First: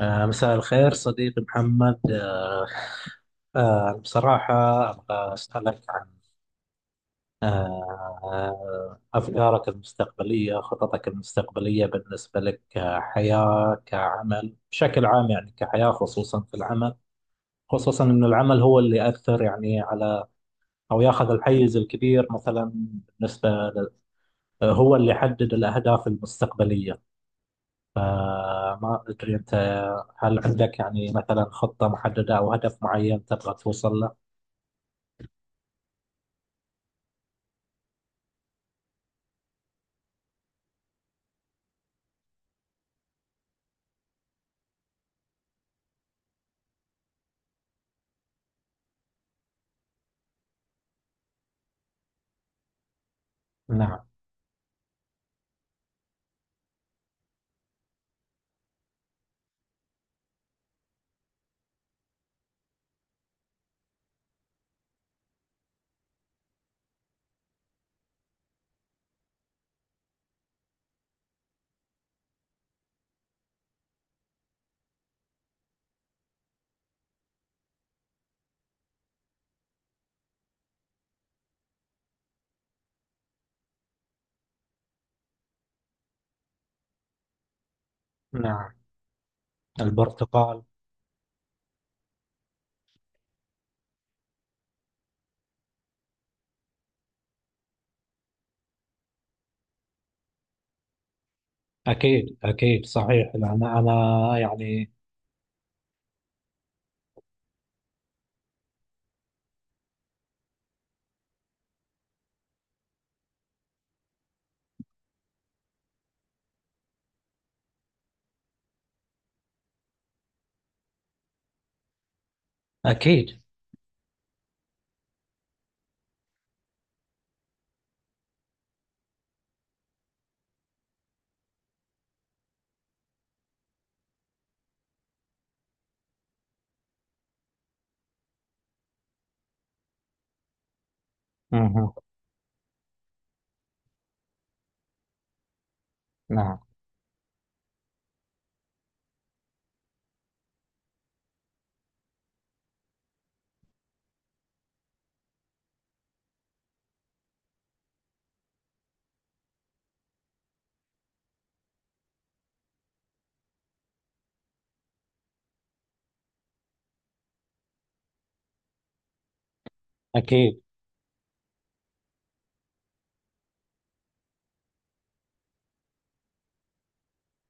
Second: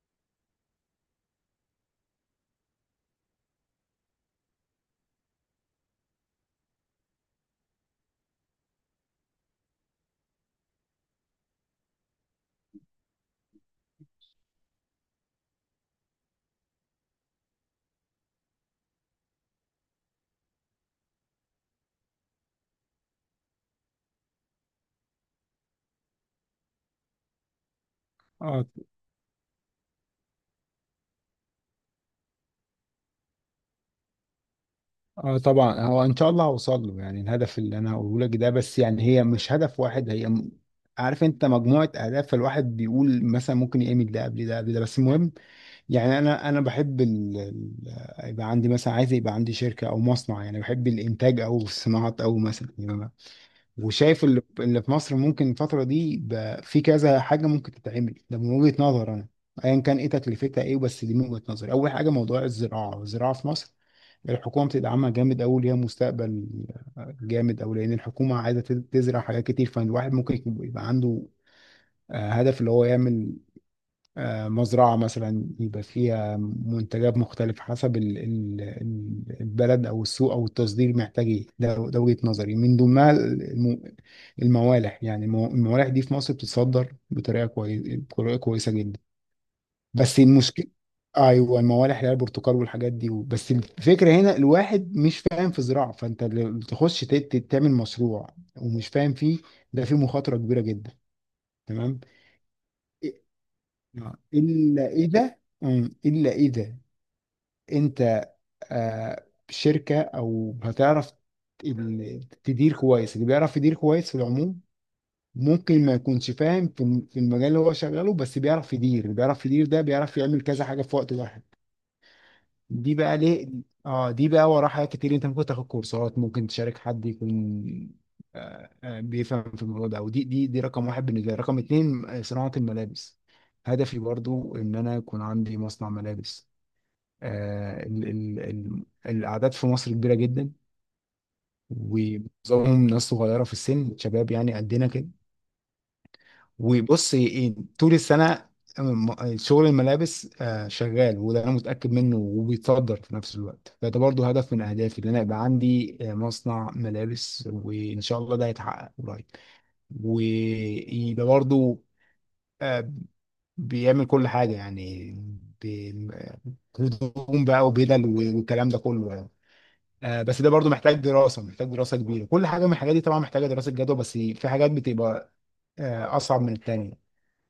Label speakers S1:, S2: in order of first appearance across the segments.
S1: مساء الخير صديقي محمد. بصراحة أبغى أسألك عن أفكارك المستقبلية، خططك المستقبلية بالنسبة لك كحياة، كعمل بشكل عام، يعني كحياة خصوصا في العمل، خصوصا أن العمل هو اللي يأثر يعني على أو ياخذ الحيز الكبير مثلا بالنسبة هو اللي يحدد الأهداف المستقبلية.
S2: اه
S1: فما أدري أنت، هل عندك يعني مثلا خطة محددة أو هدف معين تبغى توصل له؟
S2: اه، طبعا. هو ان شاء الله هوصل له، يعني الهدف اللي انا هقوله لك ده، بس يعني هي مش هدف واحد، هي عارف انت مجموعه اهداف. فالواحد بيقول مثلا ممكن يعمل ده قبل ده قبل ده، بس المهم يعني انا بحب يبقى عندي، مثلا عايز يبقى عندي شركه او مصنع، يعني بحب الانتاج او الصناعات او مثلا يعني.
S1: نعم.
S2: وشايف اللي في مصر ممكن الفترة دي بقى في كذا حاجة ممكن تتعمل، ده من وجهة نظر أنا أيا كان إيه تكلفتها إيه، بس دي من وجهة نظري. أول حاجة موضوع الزراعة، الزراعة في مصر الحكومة بتدعمها جامد أوي، ليها مستقبل جامد أوي، لأن الحكومة عايزة تزرع حاجات كتير. فالواحد ممكن يبقى عنده هدف اللي هو يعمل مزرعة مثلا يبقى فيها منتجات مختلفة حسب البلد أو السوق أو التصدير محتاج إيه. ده ده وجهة نظري، من ضمنها الموالح. يعني الموالح دي في مصر بتتصدر بطريقة كويسة، بطريقة كويسة
S1: نعم،
S2: جدا. بس
S1: البرتقال.
S2: المشكلة، أيوه، الموالح اللي هي البرتقال والحاجات دي. بس الفكرة هنا الواحد مش فاهم في زراعة، فأنت لو تخش تعمل مشروع ومش فاهم فيه، ده فيه مخاطرة كبيرة جدا. تمام.
S1: أكيد أكيد، صحيح، لأن أنا
S2: إلا
S1: يعني
S2: إذا. إلا إذا أنت شركة أو هتعرف تدير كويس. اللي بيعرف يدير كويس في العموم ممكن ما يكونش فاهم في في المجال اللي هو شغاله، بس بيعرف يدير. اللي بيعرف يدير ده بيعرف يعمل كذا حاجة في وقت واحد. دي بقى
S1: أكيد.
S2: ليه؟ اه، دي بقى وراها حاجات كتير. انت ممكن تاخد كورسات، ممكن تشارك حد يكون بيفهم في الموضوع ده. ودي دي دي رقم واحد بالنسبه لي. رقم اتنين، صناعه الملابس. هدفي برضو ان انا يكون عندي مصنع ملابس. ال ال ال الاعداد في مصر كبيره جدا،
S1: مه.
S2: ومعظمهم ناس صغيره في السن، شباب يعني قدنا كده.
S1: نعم.
S2: وبص إيه، طول السنة شغل الملابس شغال، وده انا متأكد منه، وبيتصدر في نفس الوقت. فده برضو هدف من اهدافي، ان انا يبقى عندي مصنع ملابس، وان شاء الله ده هيتحقق قريب. ويبقى برضو آه، بيعمل كل حاجة يعني، بي- هدوم بقى وبدل والكلام ده كله يعني. بس ده
S1: أكيد.
S2: برضو محتاج دراسة، محتاج دراسة كبيرة. كل حاجة من الحاجات دي طبعا محتاجة دراسة جدوى، بس في حاجات بتبقى اصعب من التانية.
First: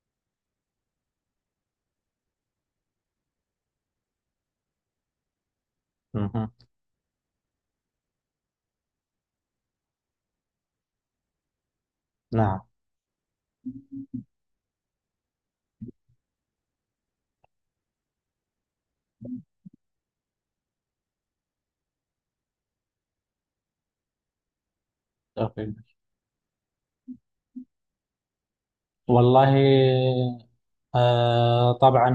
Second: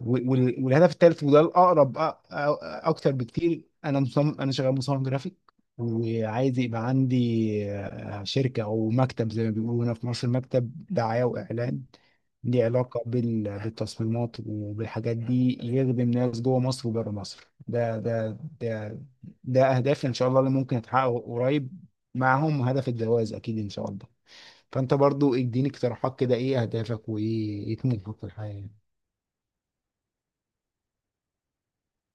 S2: والهدف الثالث وده الاقرب اكتر بكتير. انا مصمم، انا شغال مصمم جرافيك،
S1: مه.
S2: وعايز يبقى عندي شركه او مكتب زي ما بيقولوا هنا في مصر، مكتب دعايه واعلان
S1: نعم.
S2: ليه علاقه بالتصميمات وبالحاجات دي، يخدم ناس جوه مصر وبره مصر. ده ده اهدافي ان شاء الله، اللي ممكن اتحقق قريب، معاهم هدف الجواز اكيد ان شاء الله. فانت برضو اديني
S1: أوكي.
S2: اقتراحات كده، ايه اهدافك؟ وايه طموحك في الحياه؟
S1: والله طبعا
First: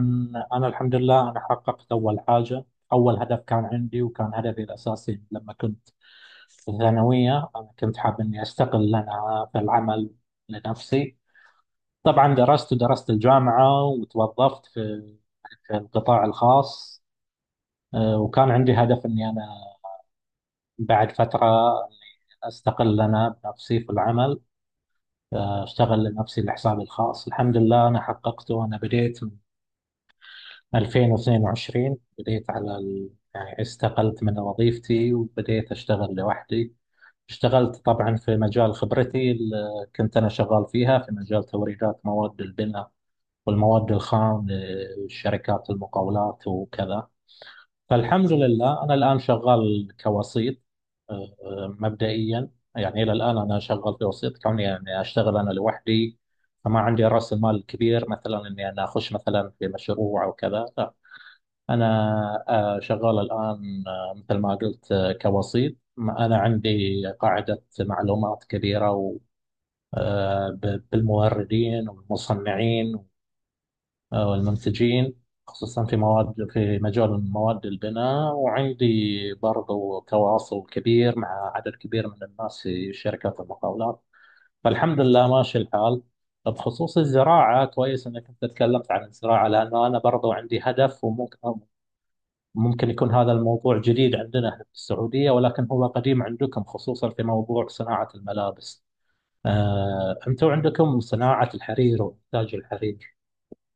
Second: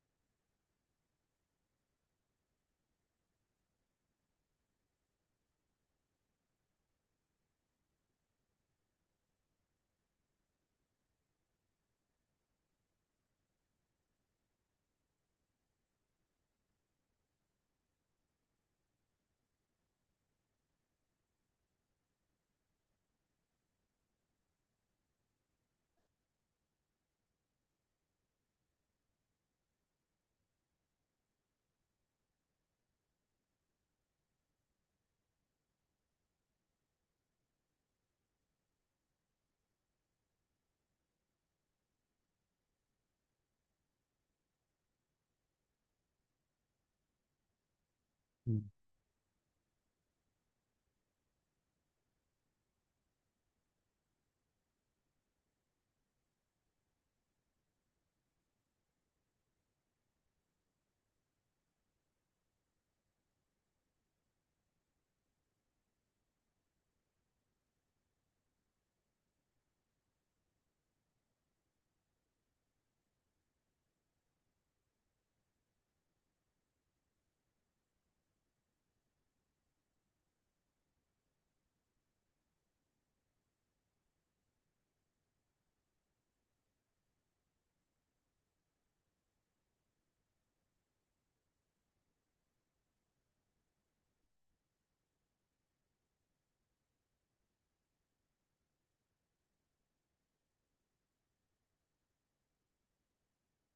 S1: أنا الحمد لله أنا حققت أول حاجة، أول هدف كان عندي، وكان هدفي الأساسي لما كنت في الثانوية أنا كنت حاب إني أستقل أنا في العمل لنفسي. طبعا درست ودرست الجامعة وتوظفت في في القطاع الخاص. وكان عندي هدف إني أنا بعد فترة إني أستقل أنا بنفسي في العمل، أشتغل لنفسي لحسابي الخاص. الحمد لله أنا حققته، أنا بديت من 2022، بديت يعني استقلت من وظيفتي وبديت أشتغل لوحدي. اشتغلت طبعا في مجال خبرتي اللي كنت أنا شغال فيها، في مجال توريدات مواد البناء والمواد الخام لشركات المقاولات وكذا. فالحمد لله أنا الآن شغال كوسيط، مبدئيا. يعني إلى الآن أنا شغال كوسيط، كوني يعني أشتغل أنا لوحدي، فما عندي رأس المال كبير مثلا إني أنا أخش مثلا في مشروع أو كذا. أنا شغال الآن مثل ما قلت كوسيط. أنا عندي قاعدة معلومات كبيرة بالموردين والمصنعين والمنتجين، خصوصا في مواد، في مجال مواد البناء، وعندي برضو تواصل كبير مع عدد كبير من الناس في شركات المقاولات. فالحمد لله ماشي الحال. بخصوص الزراعة، كويس أنك أنت تكلمت عن الزراعة، لأنه أنا برضو عندي هدف. ممكن يكون هذا الموضوع جديد عندنا احنا في السعودية ولكن هو قديم عندكم، خصوصا في موضوع صناعة الملابس. انتم عندكم صناعة الحرير وإنتاج الحرير،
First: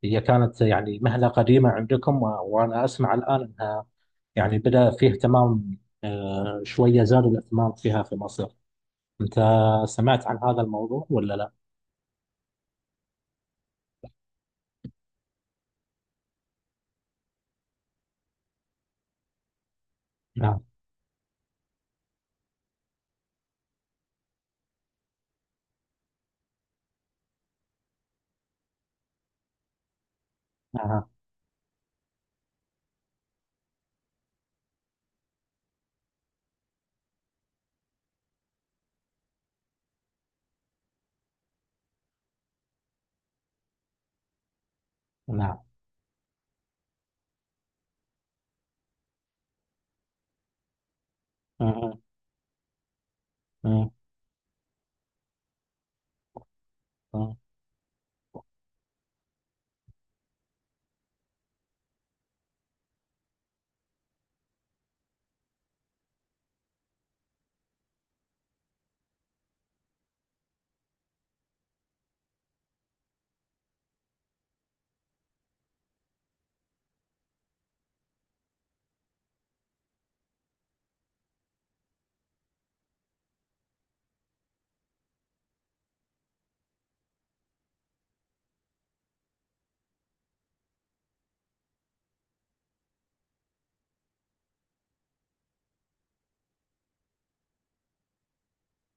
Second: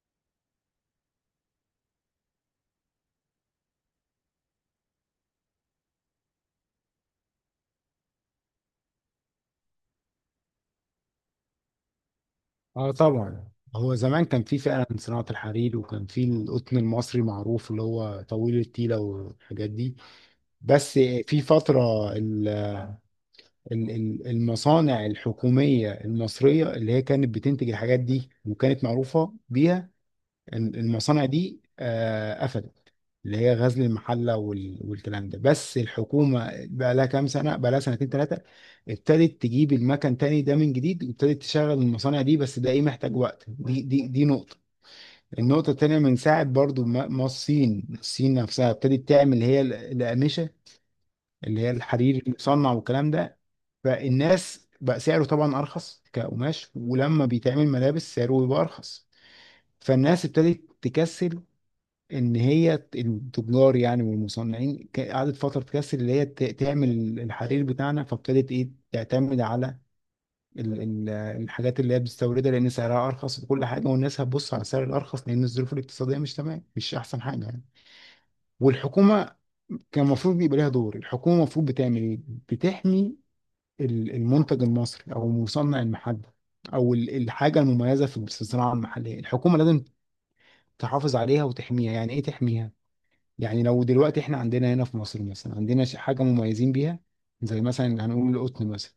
S1: هي كانت يعني مهنة قديمة عندكم، وأنا أسمع الآن أنها يعني بدأ فيه اهتمام، شوية زاد الاهتمام فيها في مصر. أنت سمعت عن هذا الموضوع ولا لا؟
S2: اه، طبعا. هو زمان كان في فعلا صناعة الحرير، وكان في القطن المصري معروف اللي هو طويل التيلة والحاجات دي.
S1: نعم.
S2: بس في فترة المصانع الحكومية المصرية اللي هي كانت بتنتج الحاجات دي وكانت معروفة بيها،
S1: نعم.
S2: المصانع دي قفلت، اللي هي غزل المحلة والكلام ده. بس الحكومة بقى لها كام سنة، بقى لها سنتين ثلاثة ابتدت تجيب المكن تاني ده من جديد، وابتدت تشغل المصانع دي، بس ده ايه محتاج وقت. دي نقطة.
S1: نعم.
S2: النقطة التانية، من ساعة برضو ما الصين نفسها ابتدت تعمل هي الأقمشة اللي هي
S1: آه،
S2: الحرير المصنع والكلام ده.
S1: آه، آه،
S2: فالناس بقى سعره طبعا أرخص كقماش، ولما
S1: آه،
S2: بيتعمل ملابس سعره بيبقى أرخص. فالناس ابتدت تكسل، إن هي التجار يعني والمصنعين قعدت فترة تكسل اللي هي تعمل الحرير بتاعنا. فابتدت إيه تعتمد على ال- ال- الحاجات اللي هي بتستوردها، لأن سعرها أرخص وكل حاجة، والناس هتبص على السعر الأرخص لأن الظروف الاقتصادية مش تمام، مش أحسن حاجة يعني. والحكومه كان المفروض يبقى لها دور. الحكومه المفروض بتعمل ايه؟ بتحمي المنتج المصري او المصنع المحلي او الحاجه المميزه في الصناعه المحليه. الحكومه لازم تحافظ عليها وتحميها. يعني ايه تحميها؟ يعني لو دلوقتي احنا عندنا هنا في مصر مثلا عندنا حاجه مميزين بيها، زي مثلا هنقول القطن مثلا،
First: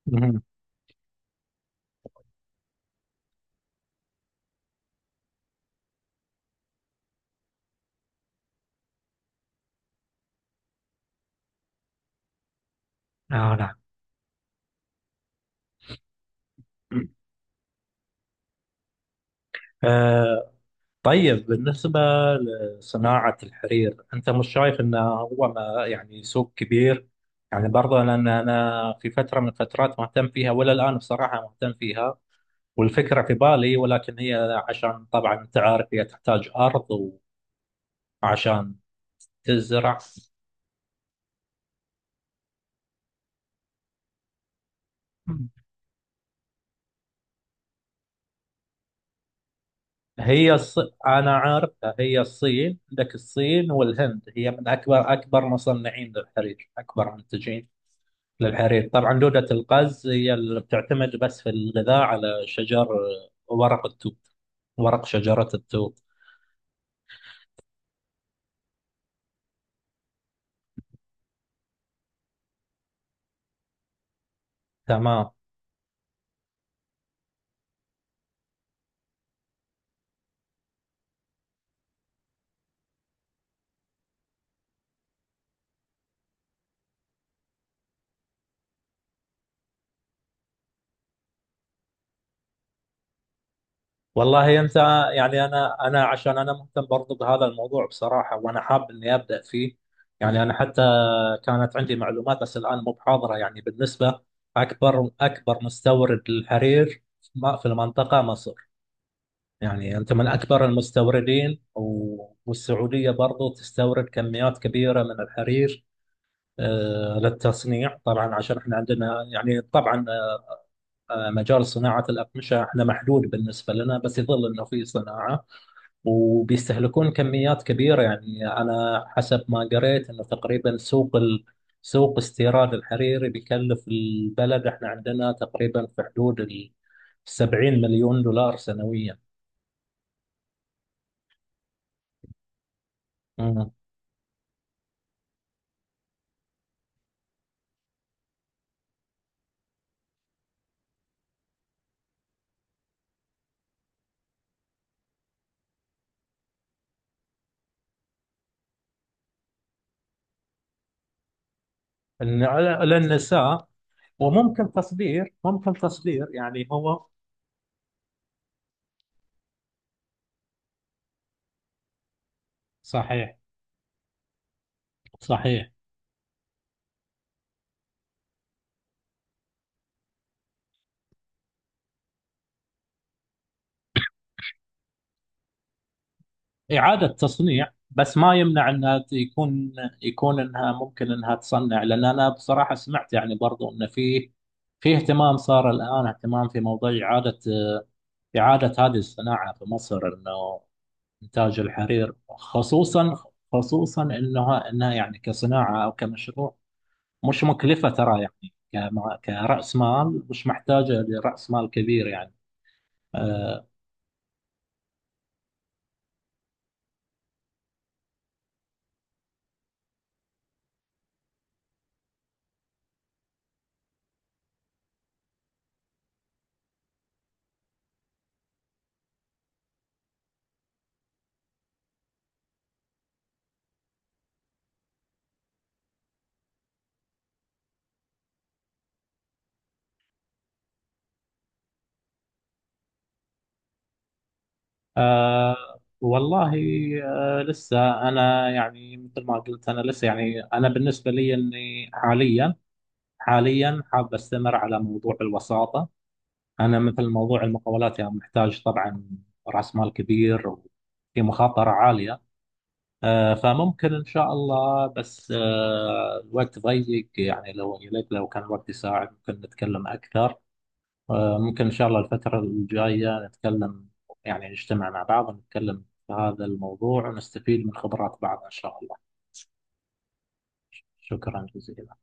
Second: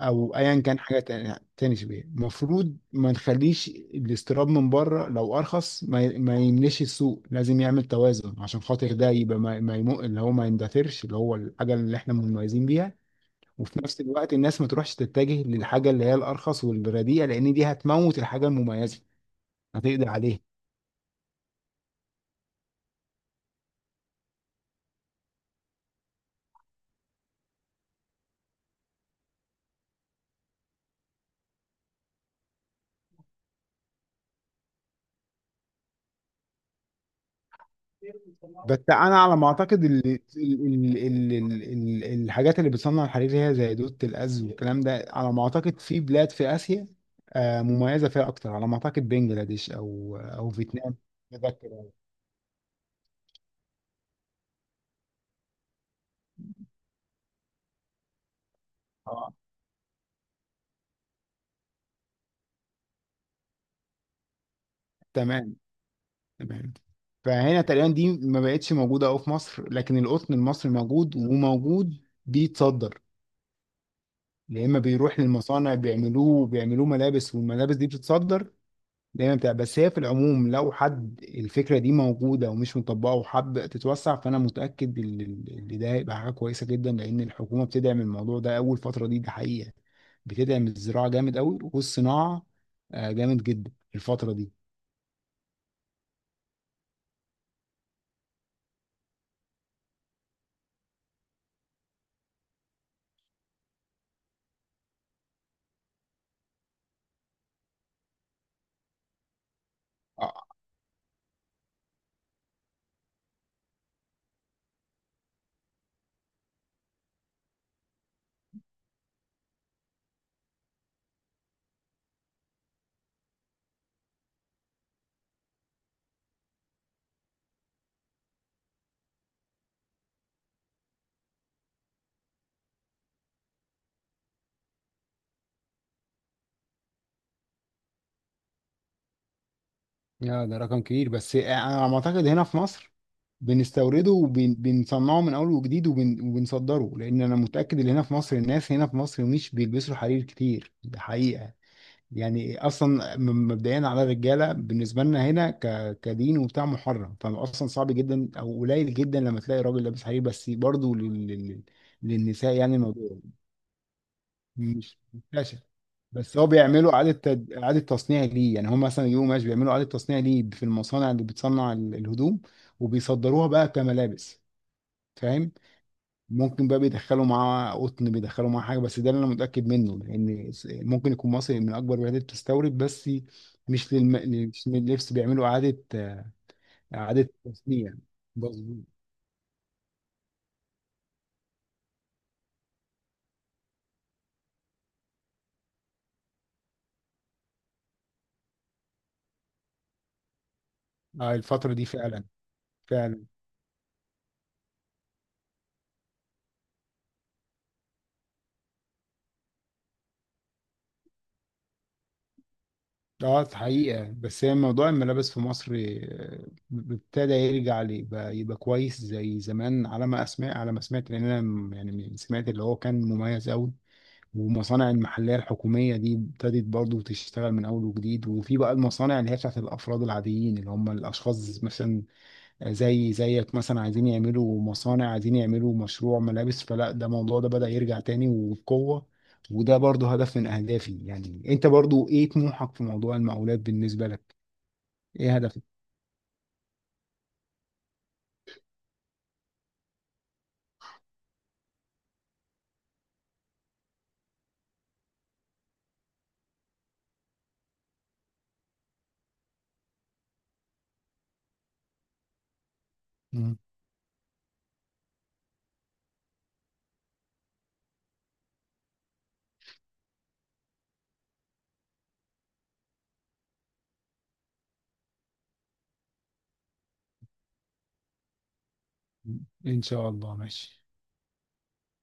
S2: او ايا كان حاجه تاني شبيه، المفروض ما نخليش الاستيراد من بره لو ارخص، ما يملاش السوق. لازم يعمل توازن عشان خاطر ده يبقى ما, ما يمو اللي هو ما يندثرش، اللي هو الحاجه اللي احنا مميزين بيها.
S1: آه،
S2: وفي نفس الوقت الناس ما تروحش تتجه للحاجه اللي هي الارخص والرديئه، لان دي هتموت الحاجه المميزه، هتقضي
S1: نعم.
S2: عليها.
S1: طيب، بالنسبة لصناعة الحرير، أنت مش شايف أنه هو ما يعني سوق كبير؟ يعني برضه، لأن أنا في فترة من الفترات مهتم فيها، ولا الآن بصراحة مهتم فيها والفكرة في بالي، ولكن هي عشان طبعا أنت عارف هي تحتاج أرض، وعشان
S2: بس انا على ما اعتقد
S1: تزرع.
S2: ال ال ال ال ال ال الحاجات اللي بتصنع الحرير هي زي دودة الأز والكلام ده، على ما اعتقد في بلاد في آسيا مميزة فيها اكتر. على ما اعتقد بنجلاديش او
S1: هي الص...
S2: فيتنام.
S1: أنا
S2: متذكر
S1: عارف،
S2: يعني.
S1: هي الصين، عندك الصين والهند هي من أكبر، أكبر مصنعين للحرير، أكبر منتجين للحريق. طبعا
S2: اه،
S1: دودة القز هي اللي بتعتمد بس في الغذاء على شجر ورق التوت، ورق شجرة
S2: تمام،
S1: التوت.
S2: تمام. فهنا تقريبا دي ما بقتش موجودة أوي في مصر، لكن القطن المصري موجود، وموجود بيتصدر. يا اما بيروح
S1: تمام.
S2: للمصانع بيعملوه، وبيعملوه ملابس والملابس دي بتتصدر دايما بتاع. بس هي في العموم لو حد الفكرة دي موجودة ومش مطبقة وحب تتوسع، فأنا متأكد إن ده هيبقى حاجة كويسة جدا، لأن الحكومة بتدعم الموضوع ده أول فترة دي، ده حقيقة. بتدعم الزراعة جامد أوي والصناعة جامد جدا الفترة دي.
S1: والله أنت، يعني أنا عشان أنا مهتم برضو بهذا الموضوع بصراحة، وأنا حاب إني أبدأ فيه. يعني أنا حتى كانت عندي معلومات بس الآن مو بحاضرة. يعني بالنسبة، أكبر، أكبر مستورد للحرير في المنطقة مصر، يعني أنت من
S2: آه،
S1: أكبر المستوردين، والسعودية برضو تستورد كميات كبيرة من الحرير للتصنيع طبعا. عشان احنا عندنا يعني طبعا مجال صناعة الأقمشة احنا محدود بالنسبة لنا، بس يظل انه في صناعة وبيستهلكون كميات كبيرة. يعني انا حسب ما قريت انه تقريبا سوق استيراد الحريري بيكلف البلد، احنا عندنا تقريبا في حدود ال 70 مليون دولار سنويا.
S2: يا ده رقم كبير، بس أنا على ما أعتقد هنا في مصر
S1: مم.
S2: بنستورده وبنصنعه من أول وجديد وبنصدره، لأن أنا متأكد إن هنا في مصر الناس هنا في مصر مش بيلبسوا حرير كتير، ده حقيقة. يعني اصلا مبدئيا على الرجاله بالنسبه لنا هنا كدين وبتاع محرم، فاصلا صعب جدا او قليل جدا لما تلاقي راجل لابس حرير. بس برضه
S1: إن
S2: للنساء يعني
S1: على،
S2: الموضوع
S1: للنساء، وممكن
S2: مش
S1: تصدير،
S2: منتشر.
S1: ممكن تصدير
S2: بس هو
S1: يعني
S2: بيعملوا
S1: هو.
S2: اعاده اعاده تصنيع ليه، يعني هم مثلا يجيبوا ماشي بيعملوا اعاده تصنيع ليه في المصانع اللي بتصنع الهدوم
S1: صحيح.
S2: وبيصدروها بقى كملابس. فاهم؟
S1: صحيح،
S2: ممكن بقى بيدخلوا معاه قطن، بيدخلوا معاه حاجه، بس ده اللي انا متاكد منه، لان ممكن يكون مصر من اكبر البلاد اللي بتستورد، بس مش للم... مش لللبس، بيعملوا اعاده
S1: إعادة
S2: اعاده
S1: تصنيع،
S2: تصنيع.
S1: بس ما يمنع
S2: مظبوط.
S1: انها يكون، يكون انها ممكن انها تصنع. لان انا بصراحة سمعت يعني برضو ان فيه، في اهتمام صار الان، اهتمام في موضوع إعادة، إعادة هذه الصناعة في مصر، انه إنتاج
S2: الفتره دي
S1: الحرير
S2: فعلا،
S1: خصوصا،
S2: فعلا.
S1: خصوصا انها انها يعني كصناعة او كمشروع مش مكلفة ترى يعني، كرأس مال مش محتاجة لرأس مال كبير يعني.
S2: اه،
S1: آه،
S2: حقيقه. بس هي موضوع الملابس في مصر ابتدى يرجع يبقى كويس زي زمان، على ما اسمع، على ما سمعت، لان انا يعني سمعت اللي هو كان مميز قوي. والمصانع المحلية الحكومية دي ابتدت برضه تشتغل من أول وجديد، وفي بقى المصانع اللي هي بتاعت الأفراد العاديين، اللي هم الأشخاص مثلا زي زيك مثلا، عايزين يعملوا مصانع، عايزين يعملوا مشروع ملابس. فلا، ده الموضوع ده بدأ يرجع تاني وبقوة. وده برضه هدف من أهدافي. يعني أنت برضه إيه طموحك في موضوع المقاولات بالنسبة لك؟ إيه هدفك؟
S1: والله، لسه أنا، يعني مثل ما قلت، أنا لسه يعني أنا بالنسبة لي إني حاليا، حاليا حاب أستمر على موضوع الوساطة. أنا مثل موضوع المقاولات يعني محتاج طبعا رأس مال كبير وفي مخاطرة عالية.
S2: مم.
S1: فممكن إن شاء الله، بس الوقت ضيق يعني، لو يا ليت لو كان الوقت يساعد ممكن نتكلم أكثر. ممكن إن شاء الله الفترة الجاية نتكلم، يعني نجتمع مع بعض ونتكلم في هذا الموضوع ونستفيد من خبرات بعض إن شاء الله.
S2: إن شاء الله، ماشي.
S1: شكرا جزيلا.